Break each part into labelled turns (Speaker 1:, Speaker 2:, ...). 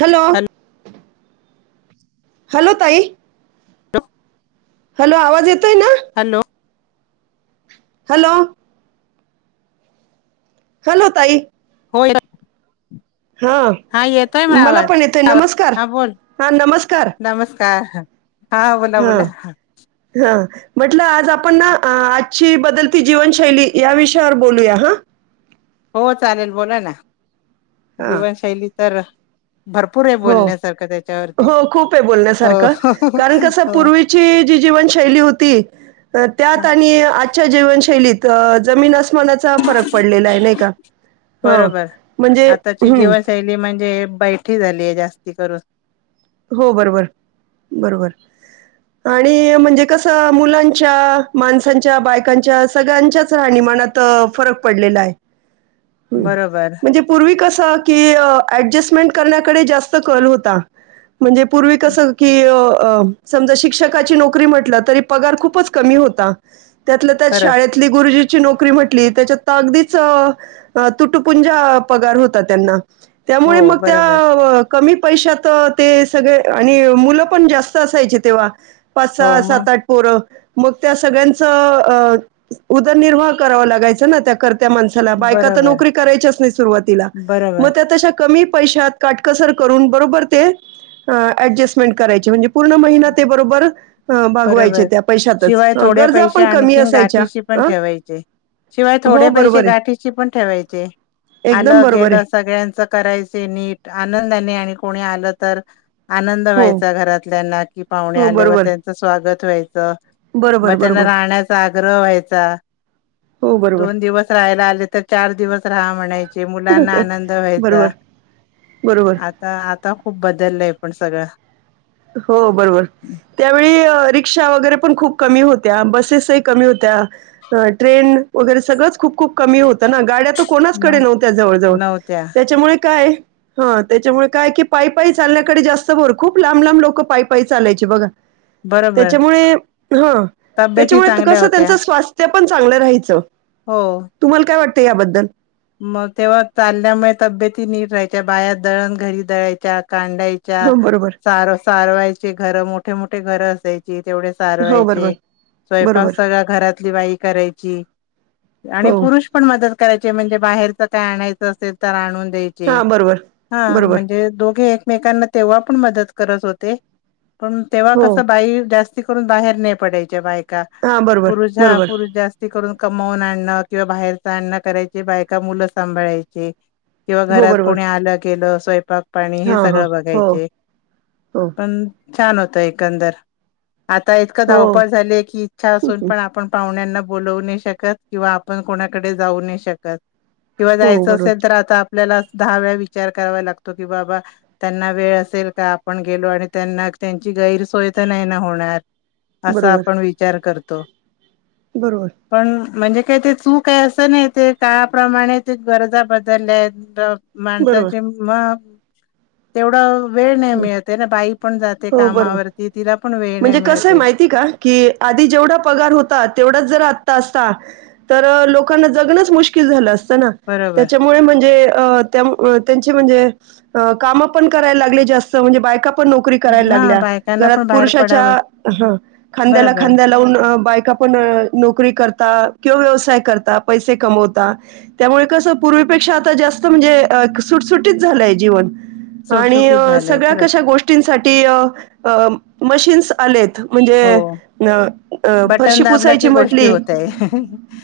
Speaker 1: Hello
Speaker 2: hello
Speaker 1: hello ताई hello आवाज येतोय ना
Speaker 2: हॅलो
Speaker 1: हॅलो हल होताई
Speaker 2: हो
Speaker 1: हा मला पण येतोय नमस्कार हा नमस्कार
Speaker 2: ह हा बोला
Speaker 1: हा
Speaker 2: बोला
Speaker 1: हा म्हटलं आज आपण ना आजची बदलती जीवनशैली या विषयावर बोलूया हा
Speaker 2: हो चालेल बोला ना
Speaker 1: हां
Speaker 2: जीवनशैली तरर
Speaker 1: हो हो खूप आहे
Speaker 2: हो
Speaker 1: बोलण्यासारखं कारण कसं
Speaker 2: हो
Speaker 1: पूर्वीची जी जीवनशैली होती त्यात आणि आजच्या जीवनशैलीत तर जमीन फरक पडलेला आहे नाही का ह
Speaker 2: बरोबर
Speaker 1: म्हणजे
Speaker 2: आताची कर
Speaker 1: हो बरोबर बरोबर आणि म्हणजे कसं मुलांच्या माणसांच्या बायकांच्या सगळ्यांच्याच रा निमानात फरक पडलेला आहे
Speaker 2: बरोबर
Speaker 1: म्हणजे पूर्वी कसं की अडजस्टमें करण्याकडे जास्त क होता म्हणजे पूर्वी कसं की अ समजा शिक्षकाची नोकरी म्हटल तरी पगार खूपच कमी होता त्यातलं त्यात
Speaker 2: खरंच
Speaker 1: शाळेतली गुरुजी नोकरी म्हटली त्याच्यात अगदीच तुटपुंजा पगार होता त्यांना
Speaker 2: हो
Speaker 1: त्यामुळे मग
Speaker 2: बरोबर
Speaker 1: त्या कमी पैशा तर ते सगळे आणि मुलं पण जास्त असायचे तेव्हा पाच स
Speaker 2: हो मग
Speaker 1: सात आठ पोरं मग त्या सगळ्यांच उदरनिर्वाह करावा लागायचं ना त्याकर क
Speaker 2: बरोबर बरोबर
Speaker 1: क पैशात काटकसर करून बरोबर ते अऍडजस्टमेंट करायची म्हणज भागवायचे
Speaker 2: बरोबर
Speaker 1: त्या पैशातच
Speaker 2: शिवाय
Speaker 1: अ,
Speaker 2: थोडे
Speaker 1: गरजा
Speaker 2: पैसे
Speaker 1: पण कमी
Speaker 2: आणखीन
Speaker 1: असायच्या
Speaker 2: गाठीशी
Speaker 1: अ,
Speaker 2: पण ठेवायचे शिवाय
Speaker 1: हो
Speaker 2: थोडे पैसे
Speaker 1: बरोबर आहे
Speaker 2: गाठीशी पण ठेवायचे
Speaker 1: एकदम
Speaker 2: आलं
Speaker 1: बरोबर आहे
Speaker 2: गेलं सगळ्यांच करायचे नीट आनंद नी आणि कोणी आलं तर आनंद
Speaker 1: हो
Speaker 2: व्हायचा घरात क पाह
Speaker 1: हो
Speaker 2: आल्यावर
Speaker 1: बरोबर
Speaker 2: त्यां गत व्हायचं
Speaker 1: बरोबर
Speaker 2: मतना
Speaker 1: बरोबर
Speaker 2: राहण्याचा आग्रह व्हायचा
Speaker 1: हो बरोबर
Speaker 2: दोन दिवस राहायला आले तर चार दिवस राहा म्हणाय मुलांना आनंद व्हायचा,
Speaker 1: बरोबर बरोबर
Speaker 2: आता आता खूप बदलय पण. [unintelligible]
Speaker 1: हो बरोबर, त्यावेळी परिक्षा वगैरे पण खूप कमी होत्या, बसेसही कमी होत्या. ट्रेन वगैरे सगळंच खूप खूप कमी होत ना गाड्या कोणाचकडे
Speaker 2: मग
Speaker 1: नव्हत्या जवळ जवळ
Speaker 2: नव्हत्या
Speaker 1: त्याच्यामुळे काय ह त्याच्यामुळे, काय कि पाई पाई चालण्याडे जास्त भर खूप ला म लाम लोक पाई पाई चालायचे बघा
Speaker 2: बरोबर
Speaker 1: त्याच्यामुळे ह
Speaker 2: तब्येती
Speaker 1: त्याच्यामुळे [unintelligible]
Speaker 2: चांगल्या
Speaker 1: कस त्यांच
Speaker 2: होत्या
Speaker 1: स्स् ते पण चांगलं राहायचं.
Speaker 2: हो
Speaker 1: तुम्हाला काय वाटत? ते याबद्दल.
Speaker 2: मग तेव्हा चालण्यामुळे तब्येती नीट राहायच्या. बाया दळण घरी दळायच्या. कांडायच्या
Speaker 1: हं, बरोबर.
Speaker 2: सार सारवायचे घर मोठे मोठे. ते घर असायच. ते तेवढ
Speaker 1: हो, बरोबर.
Speaker 2: सारवायचे, स्वयपाक
Speaker 1: बरोबर.
Speaker 2: सगळ घरातली बाई करायची आणि
Speaker 1: हो.
Speaker 2: पुरुष पण मदत करायचे म्हणजे बाहेरच काय आणायचं असेल तर आणून दयायचे.
Speaker 1: हां, बरोबर.
Speaker 2: हा
Speaker 1: बरोबर.
Speaker 2: म्हणजे दोघे मेकांना तेव्हा पण मदत करत होते. पण तेव्हा
Speaker 1: हो.
Speaker 2: कसं बाई जास्त जास्तीकरून बाहेर नाही पडायच्या बाई. [unintelligible]
Speaker 1: हां, बरोबर.
Speaker 2: पुरुष हा
Speaker 1: बरोबर.
Speaker 2: पुरुष जास्ती करून कमवून आणणं किंवा बाहेरच आणं करायची बाय मुलं सांभाळायचे. किंवा
Speaker 1: हो,
Speaker 2: घरात
Speaker 1: बरोबर.
Speaker 2: कोणी आलं गलं. स्वयपाक? पाणी
Speaker 1: हा
Speaker 2: हे
Speaker 1: हा
Speaker 2: सगळं
Speaker 1: हो
Speaker 2: बघायचे,
Speaker 1: हो
Speaker 2: पण छान होत. ते एकंदर आता इतकं
Speaker 1: हो
Speaker 2: धावपळ झालीय की इच्छा असून पण
Speaker 1: हो
Speaker 2: आपण पाहुण्यांना बोलवू नाही शकत किंवा आपण कोणाकडे जाऊ नाही शकत. किंवा जायचं असेल
Speaker 1: बरोबर
Speaker 2: तर आता आपल्याला दहा वेळा विचार करावा लागतो की बाबा त्यांना वेळ असेल का आपण गेलो आणि त्यांना त्यांची गैरसोय तर नाही ना होणार. असा
Speaker 1: बरोबर
Speaker 2: आपण विचार करतो. त.
Speaker 1: बरोबर
Speaker 2: पण म्हणजे. काय ते चू काय असं ना ते का प्रमाणे ते गरजा बदलल्यात
Speaker 1: बरोबर
Speaker 2: माणसाचे म तेवढं वेळ नाही मिळते ना बाई पण जाते
Speaker 1: हो बरोबर
Speaker 2: कामावरती तिला पण वेळ नाही
Speaker 1: म्हणजे कसं आहे
Speaker 2: मिळते
Speaker 1: माहिती का की आधी जेवढा पगार होता तेवढाच जर अस तर लोकांना जगणच मुश्कल झालं असत ना
Speaker 2: बरोबर
Speaker 1: त्याच्यामुळे म्हणजे त्यां म्हणजे काम पण कराय लागले जास्त म्हणजे बाय पण नोकरी करायला
Speaker 2: हा
Speaker 1: लागल्या
Speaker 2: बायकांना
Speaker 1: घरात
Speaker 2: पण बाहेर
Speaker 1: पुरुषाच्या
Speaker 2: पडावंच
Speaker 1: हा खांद्याला
Speaker 2: बरोबर
Speaker 1: खांद्या लावून बायका पण नोकरी करता किंवा व्यवसाय करता पैसे कमवता त्यामुळे कसं पूर्वीपेक्षा आता जास्त म्हणजे सुटसुटीत झालंय जीवन आणि
Speaker 2: सुटसुटीत झालंय
Speaker 1: सगळ्या
Speaker 2: खरंच
Speaker 1: कशा गोष्टींसाठी अ तसेच आलेत
Speaker 2: हो
Speaker 1: म्हणजे
Speaker 2: बटन
Speaker 1: फरशी
Speaker 2: दाबला
Speaker 1: पुसायची
Speaker 2: की गोष्टी
Speaker 1: म्हटली
Speaker 2: होतय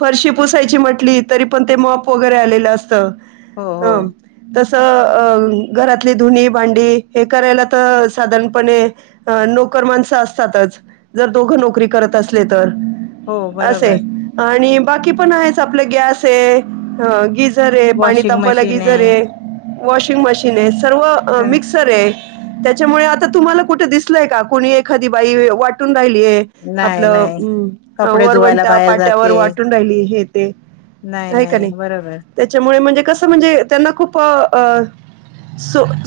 Speaker 1: फरशी पुसायची म्हटली तरी पण ते वगैरे आलेलं असतं
Speaker 2: हो हो
Speaker 1: हम तस अ घरातली धुनी भांडी हे करायला तर साधारणपणे अ नोकर माणसं असतातच जर दोघं नोकरी करत असले तर
Speaker 2: हो
Speaker 1: असे
Speaker 2: बरोबर
Speaker 1: आणि बाकी पण आहे आपलं गॅस आहे गिझर पाणी
Speaker 2: वॉशिंग
Speaker 1: तापवायला
Speaker 2: मशीन
Speaker 1: गिझर आहे वॉशिंग मशीन आहे मिक्सर आहे त्याच्यामुळे आता तुम्हाला कुठे कोणी एखादी बाई वाटून राहिली
Speaker 2: नाही नाही
Speaker 1: आपलं्
Speaker 2: कपडे धुवायला
Speaker 1: वरवंटा
Speaker 2: बाहेर
Speaker 1: पाट्यावर
Speaker 2: जाते
Speaker 1: वाटून राहिली हे का नाही? त्याच्यामुळे म्हणजे कस म्हणजे त्यांना खूप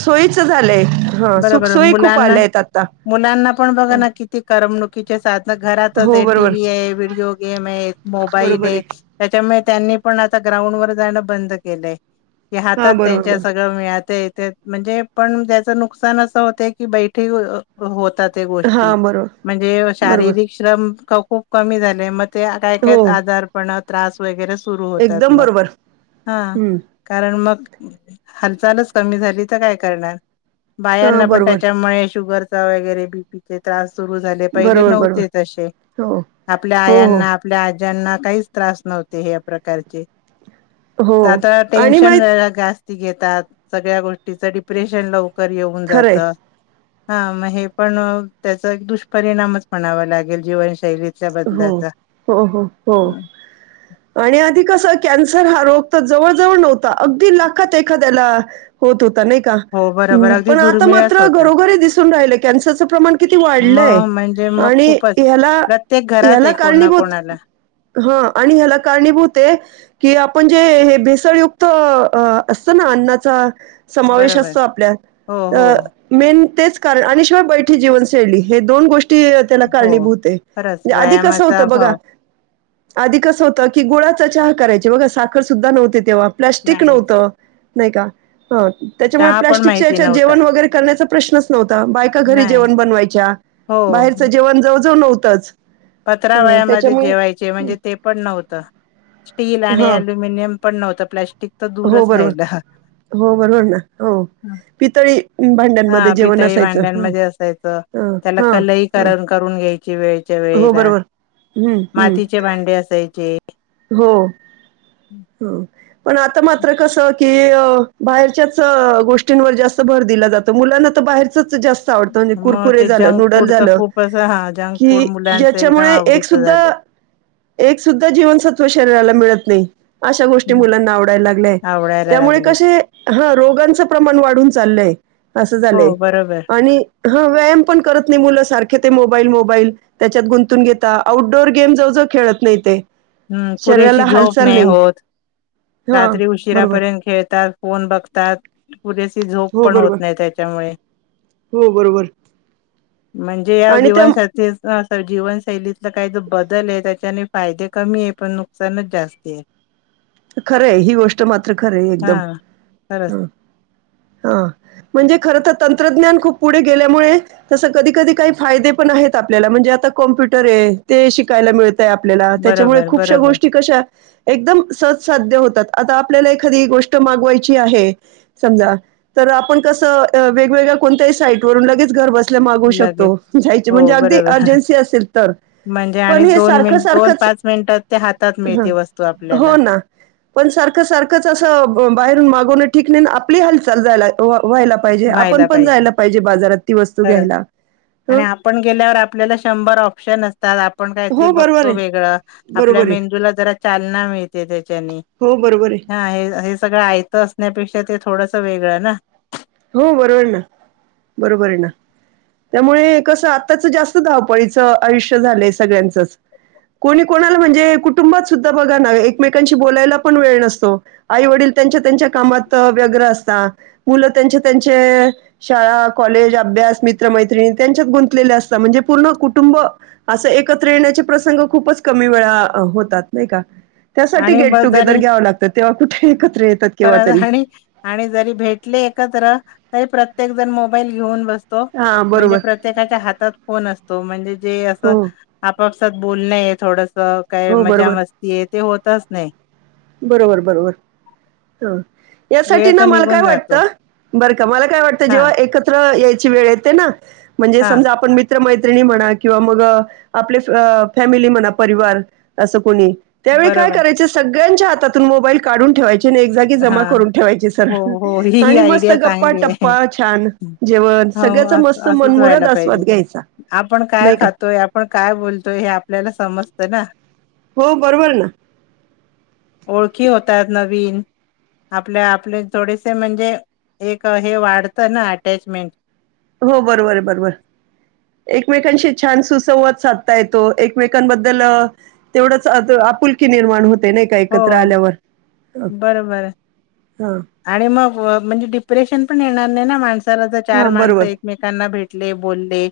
Speaker 1: सोयीच झालंय हा
Speaker 2: बरोबर
Speaker 1: सुखसोय खूप
Speaker 2: मुलांना
Speaker 1: आल्याय आता
Speaker 2: मुलांना पण बघ ना किती करमणुकीचे साधन घरातच
Speaker 1: हो
Speaker 2: आहे
Speaker 1: बरोबर,
Speaker 2: टीव्ही आहे, व्हिडिओ गेम आहे, मोबाईल आहे, त्याच्यामुळे त्यांनी पण आता ग्राउंड वर जाणं बंद केलंय हातात
Speaker 1: हां बरोबर,
Speaker 2: त्यांच्या
Speaker 1: बरोबर.
Speaker 2: सगळं मिळतंय म्हणजे पण त्याच नुकसान नुकसान असं होत की बैठे होतात त्या गोष्टी
Speaker 1: हां बरोबर,
Speaker 2: म्हणजे
Speaker 1: बरोबर.
Speaker 2: शारीरिक श्रम खूप कमी झाले मग ते काय, काय
Speaker 1: हो
Speaker 2: आजारपणात त्रास वगैरे सुरू होतात
Speaker 1: एकदम
Speaker 2: मग
Speaker 1: बरोबर
Speaker 2: हा
Speaker 1: हम्म
Speaker 2: कारण मग हालचालच कमी झाली तर काय करणार?
Speaker 1: हा
Speaker 2: बायांना पण
Speaker 1: बरोबर
Speaker 2: त्याच्यामुळे शुगर वगैरे बी पी चे त्रास पहिले
Speaker 1: बरोबर बरोबर
Speaker 2: नव्हते तसे
Speaker 1: हो
Speaker 2: आपल्या
Speaker 1: हो हो
Speaker 2: आयांना आपल्या आज्यां ज्यांना काहीच त्रास नव्हते या प्रकारचे त्या
Speaker 1: हो
Speaker 2: काळात
Speaker 1: आणि
Speaker 2: टेन्शन
Speaker 1: माहित
Speaker 2: घेतात सगळ्या गोष्टीचं डिप्रेशन लवकर येऊन जात
Speaker 1: खरंय
Speaker 2: हा मग हे पण त्याचा एक दुष्परिणामच म्हणावा लागेल जीवनशैलीत
Speaker 1: हो, हो, हो, हो आणि आधी कस कन्सर हा रोग तर जवळ जवळ नव्हता अगदी लाखात एखाद्याला होत होता का
Speaker 2: हो बरोबर अगदी
Speaker 1: पण आता
Speaker 2: दुर्मिळच
Speaker 1: मात्र
Speaker 2: होता
Speaker 1: घरोघरी दिसून राहिल कन्सरच प्रमाण किती वाढलंय
Speaker 2: मग म्हणजे मग
Speaker 1: आणि
Speaker 2: खूपच
Speaker 1: याला
Speaker 2: प्रत्येक घरात
Speaker 1: ह्याला
Speaker 2: आहे कोणा
Speaker 1: कारणीभूत
Speaker 2: कोणाला
Speaker 1: ह आणि ह्याला कारणीभूत आहे की आपण जे हे भेसळयुक्त असत ना अन्नाचा समावेश
Speaker 2: बरोबर
Speaker 1: असतो आपल्या
Speaker 2: हो हो
Speaker 1: मेन तेच कारण आणि शिवाय बैठी जीवनशैली हे दोन गोष्टी त्याला
Speaker 2: हो
Speaker 1: कारणीभूत आहे
Speaker 2: खरंच
Speaker 1: म्हणजे आधी कसं
Speaker 2: व्यायामाचा
Speaker 1: होतं बघा,
Speaker 2: अभाव
Speaker 1: आधी कसं होतं की गुळाचा चहा करायचे बघा साखर सुद्धा नव्हती तेव्हा प्लास्टिक
Speaker 2: नाही नाही
Speaker 1: नव्हतं नाही का ह त्याच्यामुळे
Speaker 2: चहा पण
Speaker 1: प्लास्टिकच्या
Speaker 2: माहिती
Speaker 1: याच्यात
Speaker 2: नव्हता
Speaker 1: जेवण वगैरे करण्याचा प्रश्नच नव्हता बायका घरी
Speaker 2: नाही
Speaker 1: जेवण बनवायच्या
Speaker 2: हो
Speaker 1: बाहेरच जेवण जव [inaudible] तच
Speaker 2: पत्रावळ्यामध्ये जेवायचे
Speaker 1: हं,
Speaker 2: म्हणजे ते पण नव्हतं स्टील आणि
Speaker 1: हां.
Speaker 2: अल्युमिनियम पण नव्हतं फ्लॅश तर
Speaker 1: हो
Speaker 2: दूरच
Speaker 1: बरोबर
Speaker 2: राहायचं
Speaker 1: हो बरोबर ना हो पितळी भांड्यांमध्ये
Speaker 2: हा
Speaker 1: जेवण
Speaker 2: पितळी
Speaker 1: असायचं हं
Speaker 2: भांड्यांमध्ये असायच
Speaker 1: हं
Speaker 2: त्याला
Speaker 1: हां
Speaker 2: कलइ
Speaker 1: हां
Speaker 2: करून घ्यायची वेळच्या
Speaker 1: हो
Speaker 2: वेळी.
Speaker 1: बरोबर हं हं
Speaker 2: मातीचे भांडे असायचे,
Speaker 1: हो. हो पण आता मात्र कसं की बाहेरच्याच गोष्टींवर जास्त भर दिला जातो, मुलांना तर बाहेर तर जास्त आवडत
Speaker 2: मग
Speaker 1: कुरकुरे
Speaker 2: ते
Speaker 1: झालं,
Speaker 2: जंक
Speaker 1: नूडल्स
Speaker 2: फूड तर
Speaker 1: झालं
Speaker 2: खूपच हा जंक फूड
Speaker 1: की
Speaker 2: मुलांचं एकदम
Speaker 1: ज्याच्यामुळे एक
Speaker 2: आवडीचं
Speaker 1: सुद्धा
Speaker 2: झालं
Speaker 1: एक सुद्धा जीवन शरीराला मिळत नाही. अशा गोष्टी मुलांना आवडायला लागल्याय
Speaker 2: आवडायला
Speaker 1: त्यामुळे
Speaker 2: लागलेत
Speaker 1: कसे हा रोगांचं प्रमाण वाढून चालय. असं झालंय
Speaker 2: हो बरोबर
Speaker 1: आणि हा व्यायाम पण करत नाही, मुलं सारखे ते मोबाईल मोबाईल त्याच्यात गुंतून घेता आउटडोअर गेम जवळ जवळ खेळत नाही ते.
Speaker 2: हम्म पुरेशी
Speaker 1: शरीराला
Speaker 2: झोप
Speaker 1: हालचाल
Speaker 2: नाही होत.
Speaker 1: हा
Speaker 2: रात्री
Speaker 1: बरोबर
Speaker 2: उशिरापर्यंत खेळतात फोन बघतात. पुरेशी झोप
Speaker 1: हो
Speaker 2: पण होत
Speaker 1: बरोबर
Speaker 2: नाही त्याच्यामुळे.
Speaker 1: हो बरोबर
Speaker 2: म्हणजे या
Speaker 1: आणि त्या
Speaker 2: जीवन जीवनशैलीत. काही जे बदल आहे त्याच्याने फायदे कमी आहे, पण नुकसानच जास्त आहे.
Speaker 1: खरं आहे ही गोष्ट मात्र खरं एकदम
Speaker 2: हा खरंच
Speaker 1: ह हा म्हणजे, खर तर तंत्रज्ञान खूप पुढे गेल्यामुळे तसं कधी कधी काही फायदे पण आहेत आपल्याला म्हणजे आता कॉम्प्युटर आहे ते शिकायला मिळत. आपल्याला त्याच्यामुळे
Speaker 2: बरोबर
Speaker 1: खूपश्या
Speaker 2: बरोबर
Speaker 1: गोष्टी कशा एकदम सव ध्य होतात, आ आपल्याला एखादी गोष्ट मागवायची आहे, समजा तर आपण कस वेगवेगळ्या कोणत्याही साईट वरून लगेच घर बस मागवु शकतो
Speaker 2: लगेच हो
Speaker 1: म्हणजे अगदी
Speaker 2: बरोबर
Speaker 1: अर्जनसी असेल तर
Speaker 2: म्हणजे
Speaker 1: पण
Speaker 2: आणि
Speaker 1: हे
Speaker 2: दोन
Speaker 1: सारख
Speaker 2: मिनिट दोन
Speaker 1: सारखच
Speaker 2: पाच मिनिटात ते हातात
Speaker 1: ह
Speaker 2: मिळते वस्तू
Speaker 1: हो
Speaker 2: आपल्याला
Speaker 1: ना! पण सारखं सारखंच असं बाहेरून मागवण ठीक नाही आपली हाल चाल जायला व्हायला पाहिजे. आपण
Speaker 2: व्हायला
Speaker 1: पण
Speaker 2: पाहिजे
Speaker 1: जायला बाजारात ती वस्तू
Speaker 2: खर
Speaker 1: घ्यायला.
Speaker 2: आणि
Speaker 1: हं.
Speaker 2: आपण गेल्यावर आपल्याला शंभर ऑप्शन असतात आपण काहीतरी
Speaker 1: हो बरोबर
Speaker 2: बघतो
Speaker 1: आहे.
Speaker 2: वेगळं आपल्या
Speaker 1: बरोबर आहे.
Speaker 2: मेंदूला जरा चालना मिळते त्याच्याने.
Speaker 1: हो बरोबर आहे.
Speaker 2: हा हे हे सगळं आयतास न्या ते थोडस वेगळं ना!
Speaker 1: हो बरोबर ना बरोबर ना, त्यामुळे कसं आत्ताच जास्त धावपळीचं आयुष्य झालंय सगळ्यांचंच कोणी कोणाला म्हणजे कुटुंबात सुद्धा बघा ना एकमेकांशी बोलायला पण वेळ नसतो आई वडील त्यांच्या त्यांच्या कामात व्यग्र असता मुलं त्यां त्यां शाळा कॉलेज अभ्यास मित्र मैतणी त्यांच्यात गुंतलेले असतात, म्हणजे पूर्ण कुटुंब अस एकत्र येण्याचे प्रसंग खूपच कमी वेळा होतात नाही का. त्यासाठी
Speaker 2: आणि
Speaker 1: गेट
Speaker 2: बस
Speaker 1: टुगेदर
Speaker 2: जरी
Speaker 1: घ्यावं लागतात तेव्हा कुठे एकत्र येतात केव्हा
Speaker 2: खरं
Speaker 1: तरी.
Speaker 2: आणि आणि जरी भेटले प्रत्येक जण मोबाईल घेऊन ब
Speaker 1: हां
Speaker 2: म्हण
Speaker 1: बरोबर.
Speaker 2: प्र्ये ह
Speaker 1: हो,
Speaker 2: म्हण बोलणय आहे थोडं काय
Speaker 1: हो
Speaker 2: मजा
Speaker 1: बरोबर,
Speaker 2: मस्ती य ते होतच नाही
Speaker 1: बरोबर बरोबर हा
Speaker 2: वेळ
Speaker 1: यासाठी
Speaker 2: तर
Speaker 1: ना मला काय
Speaker 2: निघून जातो
Speaker 1: वाटतं बरं का मला काय वाटतं
Speaker 2: हा
Speaker 1: जेव्हा एकत्र यायचं वेळ येते ना म्हणजे
Speaker 2: हा
Speaker 1: समजा आपणित मित्र मैत्रिणी म्हणा किंवा मग आपले फॅमिली म्हणा परिवार असं कोणी त्यावेळी काय
Speaker 2: बरोबर
Speaker 1: करायचे सगळे च्या हातून मोबाईल काढून ठेवाय एक जागी
Speaker 2: हा
Speaker 1: जमा करून ठेवायची
Speaker 2: हो
Speaker 1: सरळ
Speaker 2: हो ही ही
Speaker 1: आणि मस्त
Speaker 2: आयडिया
Speaker 1: गप्पा
Speaker 2: चांगली आहे
Speaker 1: टप्पा छान जेवण
Speaker 2: हो
Speaker 1: सगळ्याचा
Speaker 2: असं
Speaker 1: मस्त
Speaker 2: असंच व्हायला
Speaker 1: मनमुराद
Speaker 2: पाहिजे
Speaker 1: आस्वाद घ्यायचा
Speaker 2: आपण काय
Speaker 1: नाही का
Speaker 2: समस्त ना
Speaker 1: हो, बरोबर ना.
Speaker 2: ओळखी होताय न वन आपल्या आपले थोडेसे म्हणजे एक हे वाढतं ना अटॅचमेंट
Speaker 1: हो बरोबर आहे बरोबर एकमेकांशी छान सुसंवाद साधता येतो एकमेकांबद्दल तेवढंच आपुलकी निर्माण होत ते नाही काय एकत्र आल्यावर ह
Speaker 2: बर बर
Speaker 1: हा
Speaker 2: आणि मग म्हणजे डिप्रेशन पण ये न ना मा चार
Speaker 1: हा
Speaker 2: माणस
Speaker 1: बरोबर
Speaker 2: एकमेकांना भेटले बोलले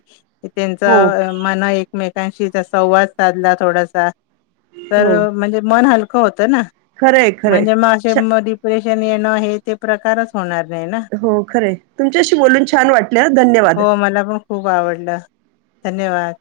Speaker 2: त्यांच
Speaker 1: हो
Speaker 2: मन एकमे त्यांशी संवाद साधला थोडासा तर
Speaker 1: हो
Speaker 2: म्हणजे मन हल होतं ना
Speaker 1: खरंय खरंय
Speaker 2: म्हणजे मासेे
Speaker 1: छ
Speaker 2: िप्रेशन येण हे ते प्रकारच होणार नाही ना
Speaker 1: हो खरे तुमच्याशी बोलून छान वाटल्या धन्यवाद
Speaker 2: हो मला पण खूप आवडलं धन्यवाद